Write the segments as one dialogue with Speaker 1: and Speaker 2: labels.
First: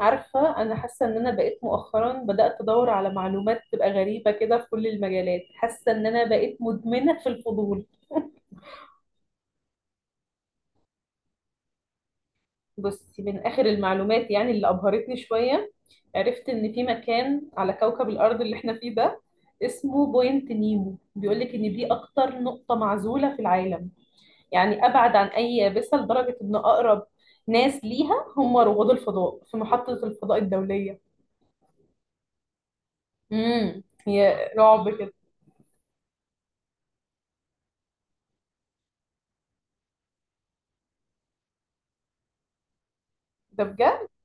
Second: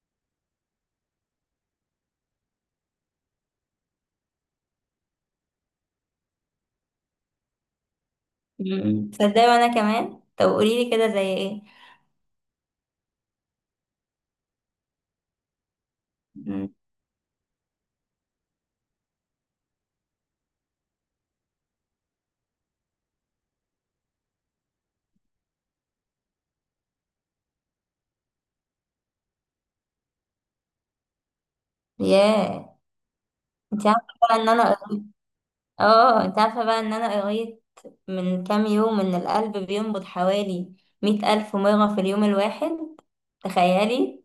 Speaker 1: عارفة أنا حاسة إن أنا بقيت مؤخرا بدأت أدور على معلومات تبقى غريبة كده في كل المجالات، حاسة إن أنا بقيت مدمنة في الفضول.
Speaker 2: مم. تصدقي وانا كمان، طب قولي لي كده زي ايه؟
Speaker 1: بصي، من آخر المعلومات يعني اللي أبهرتني شوية، عرفت
Speaker 2: مم.
Speaker 1: إن في مكان على كوكب الأرض اللي إحنا فيه ده اسمه بوينت نيمو. بيقولك إن دي أكتر نقطة معزولة في العالم، يعني أبعد عن أي يابسة لدرجة إن أقرب ناس ليها هم رواد الفضاء في محطة الفضاء الدولية.
Speaker 2: ياه انت عارفه بقى ان
Speaker 1: هي
Speaker 2: انا
Speaker 1: رعب كده.
Speaker 2: اه انت عارفه بقى ان انا قريت من كام يوم ان القلب بينبض حوالي 100 ألف مره في اليوم الواحد،
Speaker 1: ده بجد
Speaker 2: تخيلي.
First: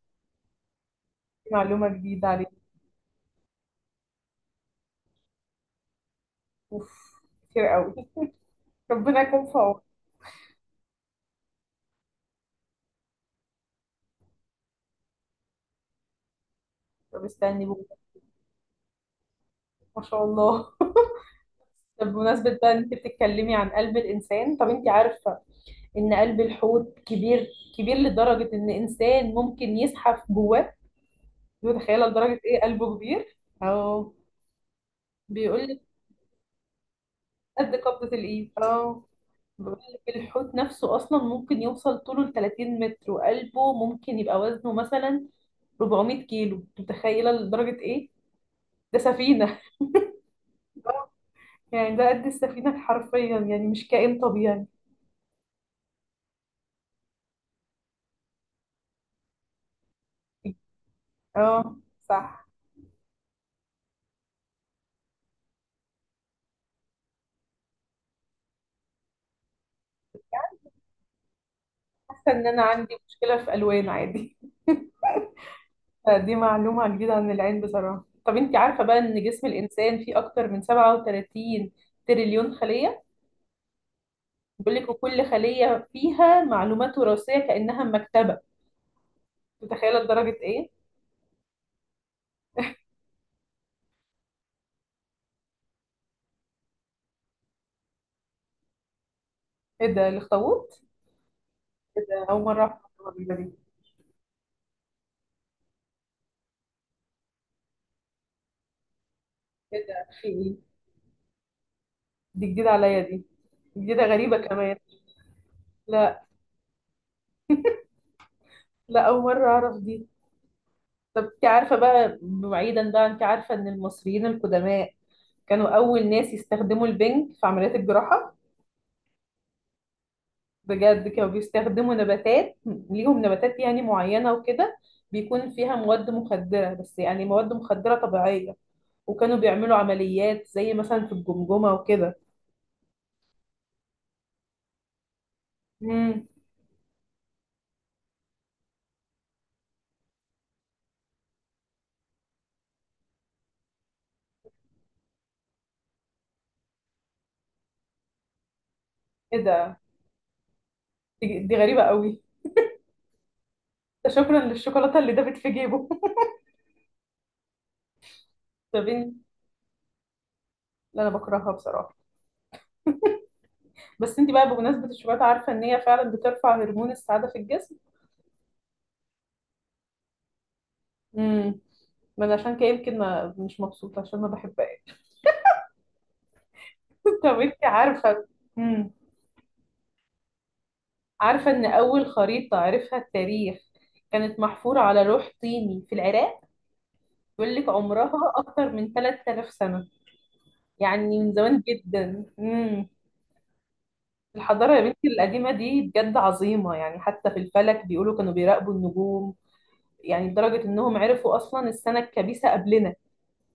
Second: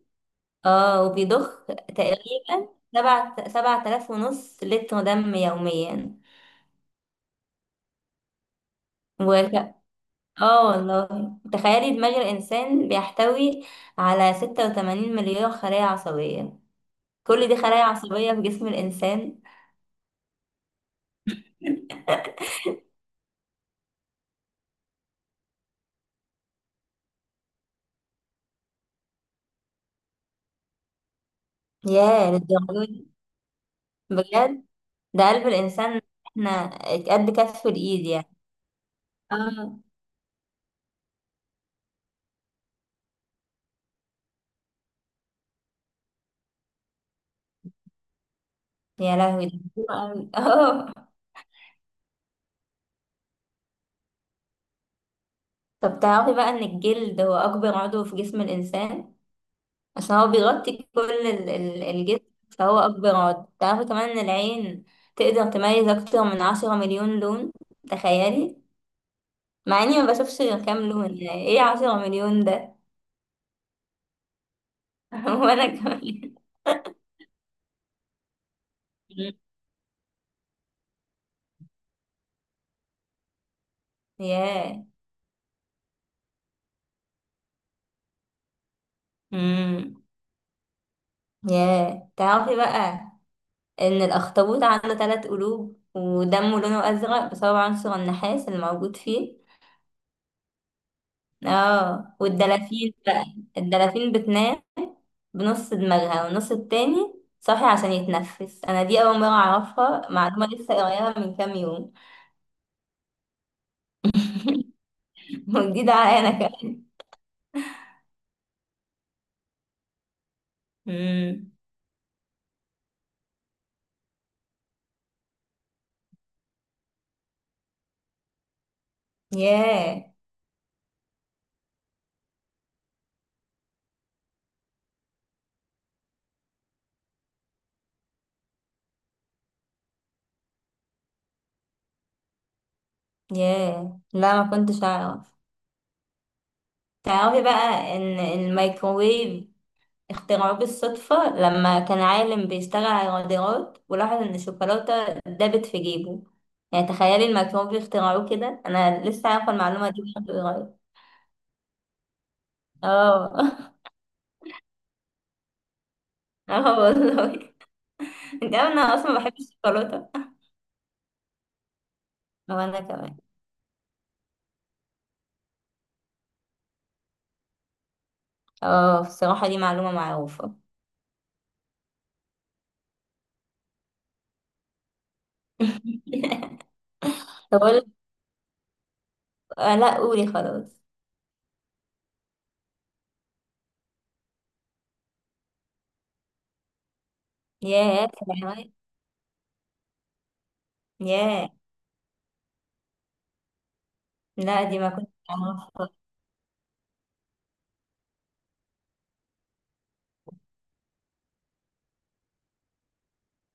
Speaker 2: اه وبيضخ
Speaker 1: معلومة جديدة.
Speaker 2: تقريبا سبعة آلاف ونص لتر دم يوميا.
Speaker 1: اوف، كتير قوي ربنا يكون
Speaker 2: وك...
Speaker 1: في عونك.
Speaker 2: اه والله. تخيلي دماغ الإنسان بيحتوي على 86 مليار خلايا عصبية.
Speaker 1: طب
Speaker 2: كل دي
Speaker 1: استني
Speaker 2: خلايا
Speaker 1: بقى.
Speaker 2: عصبية في جسم الإنسان.
Speaker 1: ما شاء الله. طب بمناسبة بقى إن انت بتتكلمي عن قلب الانسان، طب انت عارفة ان قلب الحوت كبير كبير لدرجة ان انسان ممكن يزحف جواه؟ متخيلة
Speaker 2: ياه
Speaker 1: لدرجة ايه
Speaker 2: للدرجة
Speaker 1: قلبه
Speaker 2: دي،
Speaker 1: كبير؟ اه،
Speaker 2: بجد. ده قلب
Speaker 1: بيقول لك
Speaker 2: الإنسان احنا قد كف
Speaker 1: قد
Speaker 2: الإيد
Speaker 1: قبضة
Speaker 2: يعني.
Speaker 1: الايد. اه، بيقول
Speaker 2: اه.
Speaker 1: لك الحوت نفسه اصلا ممكن يوصل طوله ل 30 متر، وقلبه ممكن يبقى وزنه مثلا 400 كيلو. متخيلة لدرجة ايه؟ ده
Speaker 2: يا لهوي ده
Speaker 1: سفينة.
Speaker 2: كتير أوي اه.
Speaker 1: يعني ده قد السفينة حرفيا، يعني مش كائن طبيعي.
Speaker 2: طب تعرفي بقى إن الجلد هو أكبر عضو في جسم الإنسان، عشان هو بيغطي كل
Speaker 1: اه،
Speaker 2: الجسم.
Speaker 1: صح.
Speaker 2: فهو أكبر عضو. تعرفي كمان إن العين تقدر تميز أكتر من 10 مليون لون، تخيلي. مع إني ما بشوفش غير كام لون، يعني إيه عشرة
Speaker 1: حاسة
Speaker 2: مليون
Speaker 1: ان انا
Speaker 2: ده؟
Speaker 1: عندي مشكلة في الوان عادي.
Speaker 2: وأنا
Speaker 1: فدي
Speaker 2: كمان.
Speaker 1: معلومة جديدة عن العين بصراحة. طب انت عارفة بقى ان جسم الانسان فيه اكتر من 37 تريليون خلية؟ بيقول
Speaker 2: ياه،
Speaker 1: لك وكل خلية فيها معلومات وراثية كأنها مكتبة. متخيلة
Speaker 2: امم،
Speaker 1: لدرجة ايه؟
Speaker 2: ياه. تعرفي بقى إن الأخطبوط عنده 3 قلوب ودمه لونه أزرق بسبب عنصر النحاس اللي موجود فيه.
Speaker 1: ايه ده الاخطبوط؟ ايه
Speaker 2: اه،
Speaker 1: ده، اول مرة اعرف
Speaker 2: والدلافين
Speaker 1: المعلومة
Speaker 2: بقى،
Speaker 1: الجديدة دي.
Speaker 2: الدلافين بتنام بنص دماغها والنص التاني صاحي عشان يتنفس. أنا دي أول مرة
Speaker 1: ايه ده،
Speaker 2: أعرفها،
Speaker 1: في
Speaker 2: معلومة
Speaker 1: ايه؟
Speaker 2: لسه قريبة من كام يوم.
Speaker 1: دي جديدة عليا دي، جديدة غريبة كمان.
Speaker 2: وجديدة عليا
Speaker 1: لا
Speaker 2: أنا كمان.
Speaker 1: لا، اول مرة اعرف دي. طب انت
Speaker 2: مم.
Speaker 1: عارفة بقى، بعيدا بقى، انت عارفة ان المصريين القدماء كانوا أول ناس يستخدموا البنج في عمليات الجراحة؟
Speaker 2: ياه،
Speaker 1: بجد كانوا بيستخدموا نباتات، ليهم نباتات يعني معينة وكده بيكون فيها مواد مخدرة، بس يعني مواد مخدرة طبيعية. وكانوا بيعملوا عمليات زي مثلا في الجمجمة وكده.
Speaker 2: ياه، لا ما كنتش أعرف.
Speaker 1: امم
Speaker 2: تعرفي بقى إن الميكروويف اخترعوه بالصدفة، لما كان عالم بيشتغل على الرادارات ولاحظ إن الشوكولاتة دابت في جيبه. يعني تخيلي الميكروب بيخترعوه كده. أنا لسه
Speaker 1: ايه
Speaker 2: عارفة
Speaker 1: ده،
Speaker 2: المعلومة دي لحد قريب.
Speaker 1: دي غريبة قوي.
Speaker 2: اه
Speaker 1: ده شكرا للشوكولاتة اللي دابت في جيبه.
Speaker 2: اه والله. انت عارفة إن
Speaker 1: طب
Speaker 2: أنا
Speaker 1: انت،
Speaker 2: أصلا بحب الشوكولاتة.
Speaker 1: لا انا بكرهها بصراحة.
Speaker 2: وأنا كمان.
Speaker 1: بس انت بقى، بمناسبة الشوكولاتة، عارفة ان هي فعلا بترفع هرمون السعادة في الجسم؟
Speaker 2: اه، بصراحة دي معلومة معروفة.
Speaker 1: امم ما انا عشان كده يمكن ما مش مبسوطه عشان ما بحبهاش. طب انت
Speaker 2: طب أقول.
Speaker 1: عارفه، امم
Speaker 2: آه لا، قولي خلاص.
Speaker 1: عارفه ان اول خريطه عرفها التاريخ كانت محفوره على لوح طيني في العراق؟ بيقول لك
Speaker 2: ياه.
Speaker 1: عمرها اكتر من 3000 سنه، يعني من
Speaker 2: ياه،
Speaker 1: زمان جدا.
Speaker 2: لا
Speaker 1: الحضاره
Speaker 2: دي
Speaker 1: يا
Speaker 2: ما
Speaker 1: بنتي
Speaker 2: كنت
Speaker 1: القديمه دي
Speaker 2: أعرفها.
Speaker 1: بجد عظيمه، يعني حتى في الفلك بيقولوا كانوا بيراقبوا النجوم، يعني لدرجه انهم عرفوا اصلا السنه الكبيسه قبلنا.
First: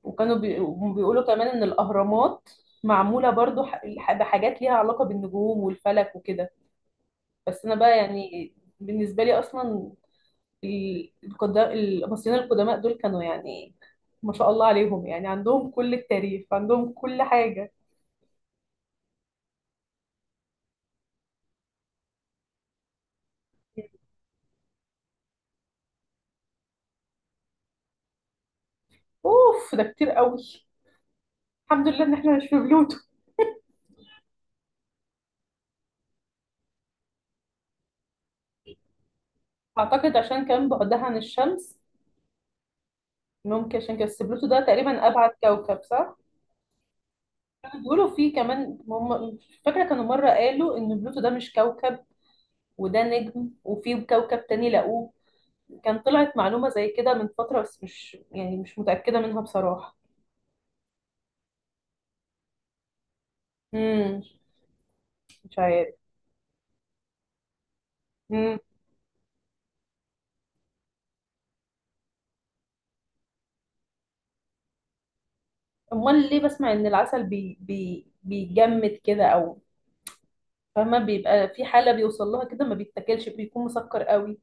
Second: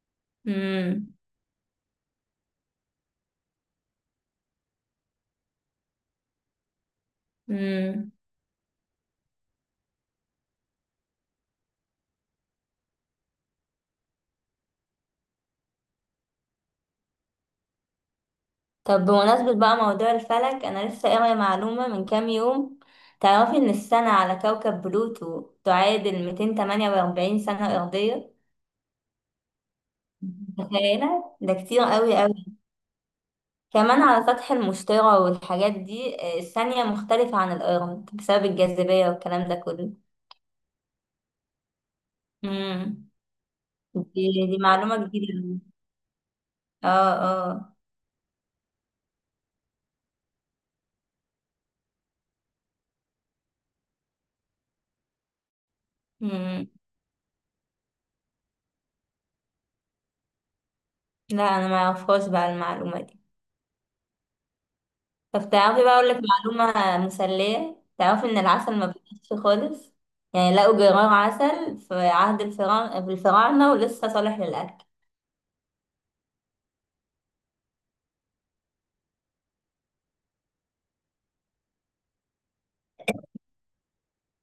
Speaker 1: وكانوا بي... بيقولوا كمان ان الاهرامات معموله برضو بحاجات ليها علاقه بالنجوم والفلك وكده. بس انا بقى
Speaker 2: امم.
Speaker 1: يعني، بالنسبه لي اصلا، المصريين القدماء دول كانوا يعني ما شاء الله عليهم، يعني عندهم كل التاريخ، عندهم كل حاجه.
Speaker 2: طب بمناسبة بقى موضوع الفلك، أنا لسه قارية معلومة من كام يوم. تعرفي إن السنة على كوكب بلوتو تعادل 248 سنة أرضية؟
Speaker 1: اوف، ده كتير قوي.
Speaker 2: متخيلة ده كتير
Speaker 1: الحمد لله ان
Speaker 2: قوي
Speaker 1: احنا مش
Speaker 2: قوي.
Speaker 1: في بلوتو.
Speaker 2: كمان على سطح المشتري والحاجات دي الثانية مختلفة عن الأرض بسبب الجاذبية والكلام ده كله.
Speaker 1: اعتقد عشان كان بعدها عن الشمس،
Speaker 2: امم.
Speaker 1: ممكن عشان كده. بس
Speaker 2: دي,
Speaker 1: بلوتو
Speaker 2: دي
Speaker 1: ده
Speaker 2: معلومة
Speaker 1: تقريبا ابعد
Speaker 2: جديدة.
Speaker 1: كوكب، صح؟
Speaker 2: اه، اه.
Speaker 1: بيقولوا فيه كمان هم، فاكره كانوا مره قالوا ان بلوتو ده مش كوكب وده نجم، وفي كوكب تاني لقوه. كان طلعت
Speaker 2: امم،
Speaker 1: معلومة زي كده من فترة، بس مش يعني مش متأكدة منها بصراحة.
Speaker 2: لا أنا ما أعرفهاش بقى المعلومة دي.
Speaker 1: امم
Speaker 2: طب
Speaker 1: مش
Speaker 2: تعرفي
Speaker 1: عارف.
Speaker 2: بقى، اقول لك معلومه مسليه. تعرفي ان
Speaker 1: امم
Speaker 2: العسل ما بيتنسيش خالص، يعني لقوا جرار عسل في عهد الفراعنه، في الفراعنه ولسه صالح للاكل.
Speaker 1: امال ليه بسمع ان العسل بي بي بيجمد كده؟ او فما بيبقى في حالة بيوصل لها كده ما بيتاكلش، بيكون مسكر قوي.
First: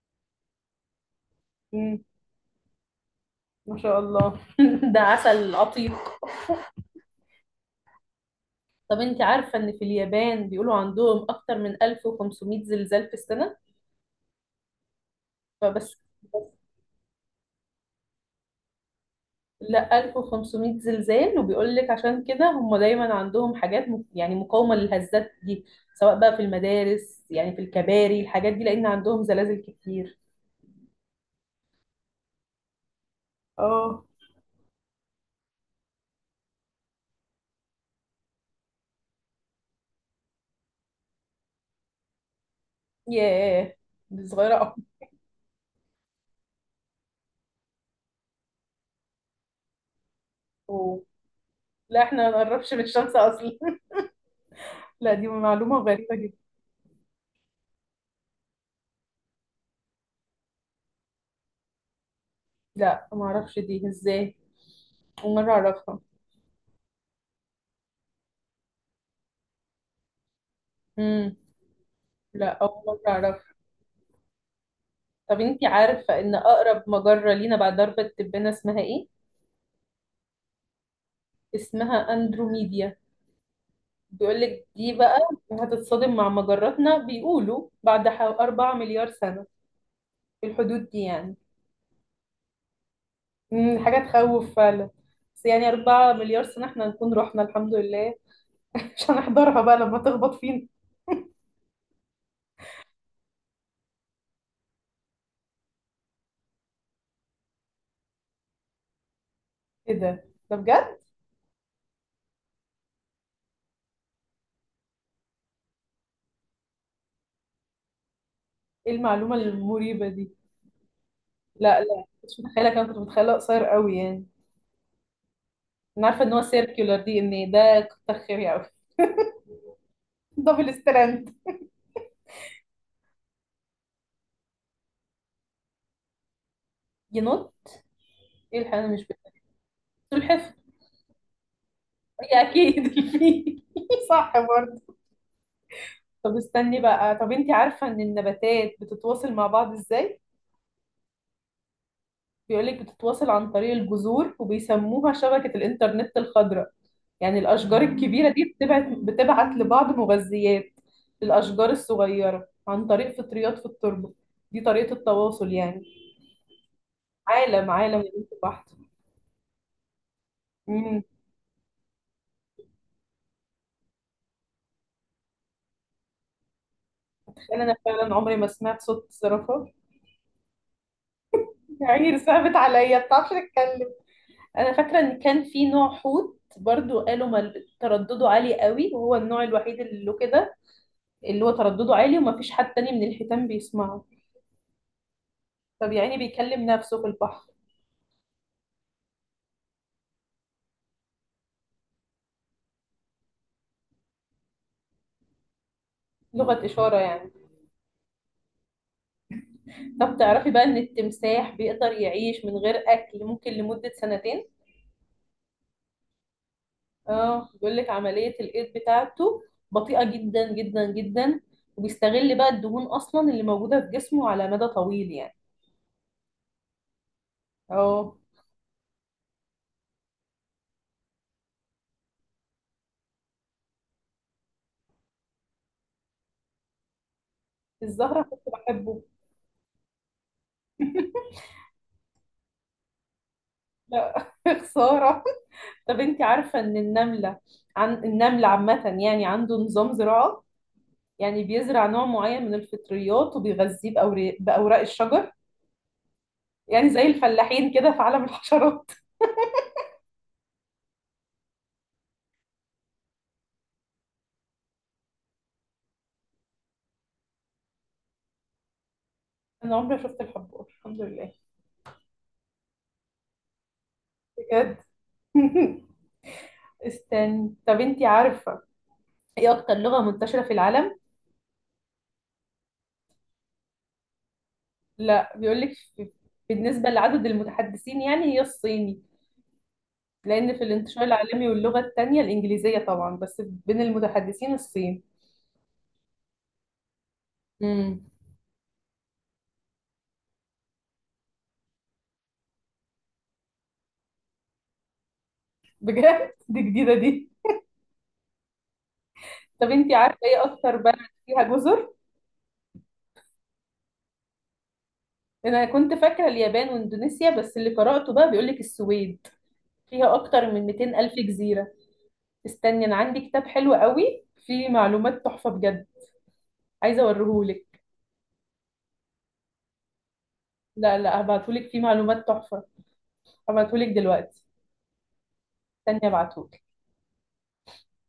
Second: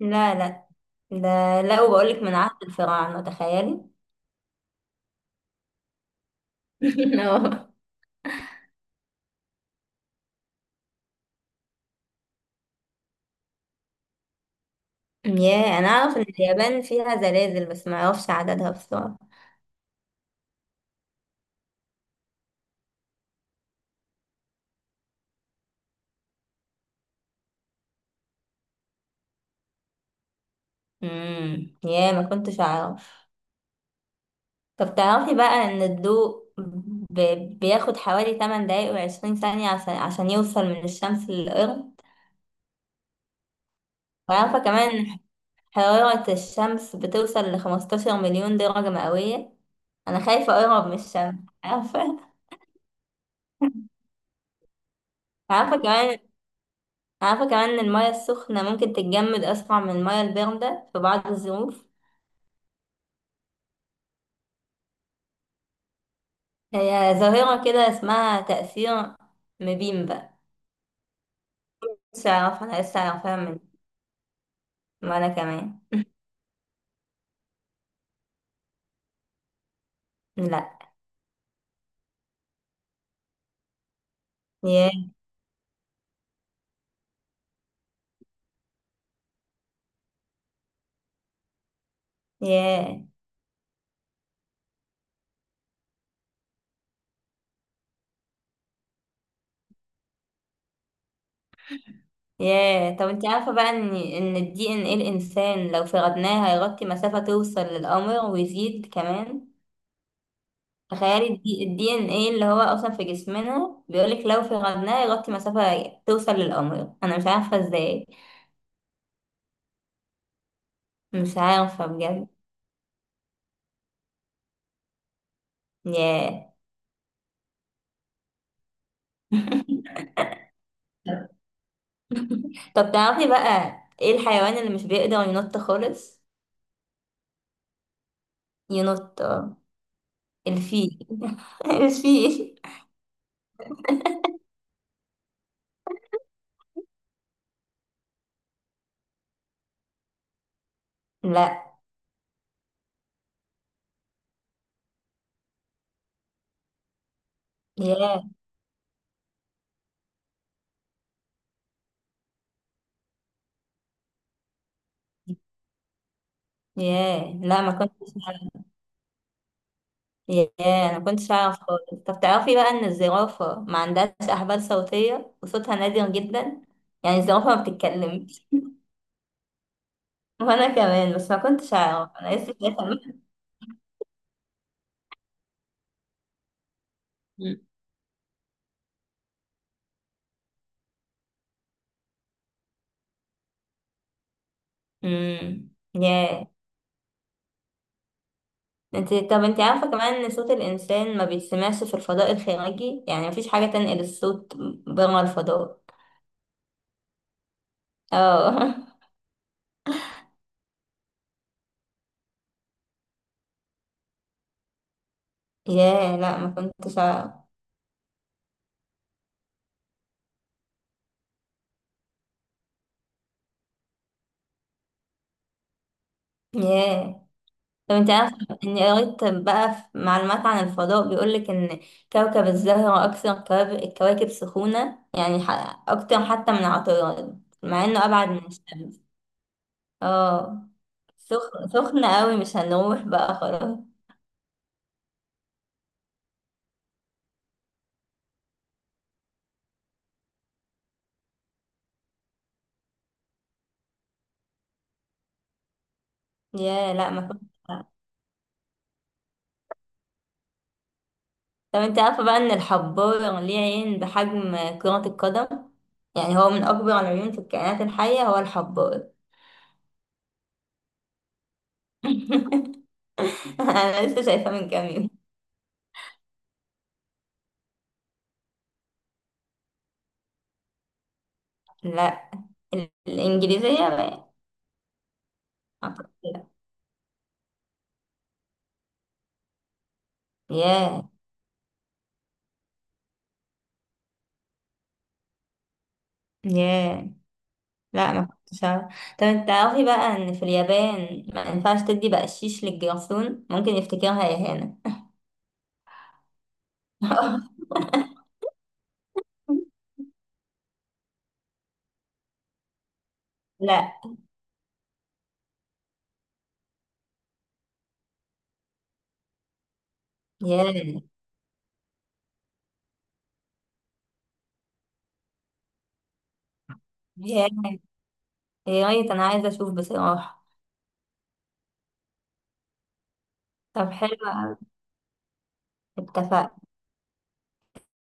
Speaker 2: لا لا، ده لقوا
Speaker 1: امم
Speaker 2: بقول لك من عهد الفراعنه،
Speaker 1: ما
Speaker 2: تخيلي.
Speaker 1: شاء الله. ده عسل عتيق.
Speaker 2: اه.
Speaker 1: طب انت عارفة ان في اليابان بيقولوا عندهم اكتر من 1500 زلزال في السنة؟
Speaker 2: ياه، انا
Speaker 1: فبس
Speaker 2: اعرف ان
Speaker 1: بس
Speaker 2: اليابان فيها زلازل، بس ما اعرفش عددها بصراحه.
Speaker 1: لا 1500 زلزال. وبيقول لك عشان كده هم دايما عندهم حاجات يعني مقاومة للهزات دي، سواء بقى في المدارس يعني في الكباري الحاجات دي، لأن عندهم زلازل كتير.
Speaker 2: امم، ياه ما كنتش اعرف.
Speaker 1: اه.
Speaker 2: طب تعرفي بقى ان الضوء ب... بياخد حوالي 8 دقايق و20 ثانيه عشان عشان يوصل من الشمس للارض.
Speaker 1: ياه، دي صغيرة
Speaker 2: وعارفه
Speaker 1: أوي.
Speaker 2: كمان حرارة الشمس بتوصل لـ15 مليون درجة مئوية. أنا خايفة أقرب من
Speaker 1: أوه.
Speaker 2: الشمس.
Speaker 1: لا
Speaker 2: عارفة
Speaker 1: احنا ما نقربش من الشمس أصلا. لا دي معلومة
Speaker 2: عارفة
Speaker 1: غريبة
Speaker 2: كمان
Speaker 1: جدا.
Speaker 2: عارفة كمان إن المياه السخنة ممكن تتجمد أسرع من المياه الباردة في بعض الظروف.
Speaker 1: لا ما أعرفش دي ازاي، أول مرة أعرفها.
Speaker 2: هي ظاهرة كده اسمها تأثير مبيم بقى.
Speaker 1: امم
Speaker 2: مش
Speaker 1: لا
Speaker 2: عارفة، أنا
Speaker 1: أول مرة
Speaker 2: لسه عارفاها
Speaker 1: أعرفها.
Speaker 2: وأنا
Speaker 1: طب انتي
Speaker 2: كمان.
Speaker 1: عارفة إن أقرب مجرة لينا بعد درب التبانة اسمها إيه؟
Speaker 2: لأ.
Speaker 1: اسمها أندروميدا. بيقول لك دي
Speaker 2: ياه،
Speaker 1: بقى هتتصادم مع مجراتنا، بيقولوا بعد 4 مليار سنة، في الحدود دي يعني.
Speaker 2: ياه،
Speaker 1: حاجة تخوف فعلا. بس يعني 4 مليار سنة احنا نكون رحنا الحمد لله. مش هنحضرها بقى لما تخبط فينا.
Speaker 2: ياه. طب انت عارفة بقى ان ان الدي ان ايه الانسان لو فردناه هيغطي مسافة توصل للقمر ويزيد كمان.
Speaker 1: ايه ده، ده بجد؟
Speaker 2: تخيلي الدي ان ايه اللي هو اصلا في جسمنا، بيقولك لو في غضنها يغطي مسافة توصل للقمر. انا مش عارفة ازاي.
Speaker 1: ايه المعلومة المريبة دي؟
Speaker 2: مش
Speaker 1: لا
Speaker 2: عارفة
Speaker 1: لا،
Speaker 2: بجد.
Speaker 1: مش متخيلة، كان كنت متخيلة قصير قوي يعني. انا عارفة ان هو
Speaker 2: ياه.
Speaker 1: سيركيولار دي ان ده، كتر خيري قوي. دبل ستراند.
Speaker 2: طب تعرفي بقى ايه الحيوان اللي مش بيقدر ينط خالص؟
Speaker 1: ينط، ايه الحيوان اللي مش
Speaker 2: ينط،
Speaker 1: بينط؟
Speaker 2: اه.
Speaker 1: سلحفاة؟
Speaker 2: الفيل.
Speaker 1: هي
Speaker 2: الفيل.
Speaker 1: اكيد الفيل صح برضه. طب استني بقى، طب انت عارفة ان النباتات بتتواصل مع بعض ازاي؟
Speaker 2: لا.
Speaker 1: بيقولك بتتواصل عن طريق الجذور، وبيسموها شبكة الانترنت الخضراء. يعني الأشجار
Speaker 2: ياه،
Speaker 1: الكبيرة دي بتبعت لبعض مغذيات للأشجار الصغيرة عن طريق فطريات في التربة. دي طريقة التواصل يعني.
Speaker 2: ياه، لا
Speaker 1: عالم
Speaker 2: ما
Speaker 1: عالم يا
Speaker 2: كنتش
Speaker 1: بنت
Speaker 2: أعرف.
Speaker 1: بحت.
Speaker 2: ياه، انا
Speaker 1: امم
Speaker 2: ما كنتش اعرف خالص. طب تعرفي بقى ان الزرافة ما عندهاش احبال صوتية وصوتها نادر جدا. يعني الزرافة
Speaker 1: تخيل
Speaker 2: ما
Speaker 1: انا فعلا عمري ما
Speaker 2: بتتكلمش.
Speaker 1: سمعت صوت الزرافة.
Speaker 2: وانا كمان، بس ما كنتش
Speaker 1: يا
Speaker 2: اعرف
Speaker 1: عيني
Speaker 2: انا لسه
Speaker 1: صعبت
Speaker 2: شايفه.
Speaker 1: عليا، ما بتعرفش تتكلم. انا فاكره ان كان في نوع حوت برضو، قالوا تردده عالي قوي، وهو النوع الوحيد اللي له كده، اللي هو تردده عالي وما فيش حد تاني من الحيتان بيسمعه.
Speaker 2: امم.
Speaker 1: طب يعني
Speaker 2: ياه.
Speaker 1: بيكلم نفسه في البحر.
Speaker 2: طب انت عارفه كمان ان صوت الانسان ما بيتسمعش في الفضاء الخارجي، يعني مفيش حاجه تنقل الصوت بره الفضاء.
Speaker 1: لغة إشارة يعني.
Speaker 2: اه.
Speaker 1: طب تعرفي بقى إن التمساح بيقدر يعيش من غير أكل ممكن لمدة سنتين؟
Speaker 2: ياه، لا ما كنتش اعرف.
Speaker 1: اه، بيقول لك عملية الإيض بتاعته بطيئة جدا جدا جدا، وبيستغل بقى الدهون أصلا اللي موجودة في جسمه على مدى طويل يعني.
Speaker 2: ياه. طب انت
Speaker 1: اه.
Speaker 2: عارفه، اني قريت بقى في معلومات عن الفضاء، بيقولك ان كوكب الزهره اكثر الكواكب سخونه، يعني اكتر حتى من عطارد مع انه
Speaker 1: الزهرة
Speaker 2: ابعد من
Speaker 1: كنت بحبه.
Speaker 2: الشمس. اه، سخن سخن قوي، مش هنروح بقى خلاص.
Speaker 1: لا خسارة. طب انت عارفة ان النملة، عن النمل عامة يعني، عنده نظام زراعة؟ يعني بيزرع نوع معين من الفطريات وبيغذيه بأوراق الشجر. يعني
Speaker 2: يا،
Speaker 1: زي
Speaker 2: لا ما
Speaker 1: الفلاحين
Speaker 2: فيهوش.
Speaker 1: كده في عالم الحشرات.
Speaker 2: طب انت عارفه بقى ان الحبار ليه عين بحجم كرة القدم. يعني هو من اكبر العيون في الكائنات الحية، هو الحبار.
Speaker 1: انا عمري ما شفت الحبار الحمد لله.
Speaker 2: انا لسه شايفاه من
Speaker 1: بجد.
Speaker 2: كام يوم.
Speaker 1: استني، طب انت عارفة ايه اكتر لغة منتشرة في العالم؟
Speaker 2: لا، الانجليزية بقى.
Speaker 1: لا،
Speaker 2: أعتقد لا.
Speaker 1: بالنسبة لعدد المتحدثين يعني هي الصيني، لأن في الانتشار
Speaker 2: ياه،
Speaker 1: العالمي، واللغة التانية الإنجليزية طبعا، بس بين المتحدثين الصين.
Speaker 2: ياه،
Speaker 1: مم.
Speaker 2: لا ما كنتش عارفة. طب انت تعرفي بقى ان في اليابان ما ينفعش تدي بقشيش للجرسون، ممكن يفتكرها اهانة.
Speaker 1: بجد. دي جديدة دي. طب انتي عارفة ايه اكتر بلد فيها جزر؟
Speaker 2: لا.
Speaker 1: انا كنت فاكرة اليابان واندونيسيا، بس اللي قرأته بقى بيقولك السويد فيها اكتر من
Speaker 2: ياه.
Speaker 1: 200 الف جزيرة. استني انا عندي كتاب حلو قوي فيه معلومات تحفة بجد، عايزة
Speaker 2: يا
Speaker 1: اوريهولك.
Speaker 2: يا ريت، انا عايزه اشوف بصراحه.
Speaker 1: لا لا هبعتهولك، فيه معلومات تحفة، هبعتهولك
Speaker 2: طب حلو
Speaker 1: دلوقتي.
Speaker 2: أوي.
Speaker 1: استني
Speaker 2: اتفقنا.
Speaker 1: ابعتهولك.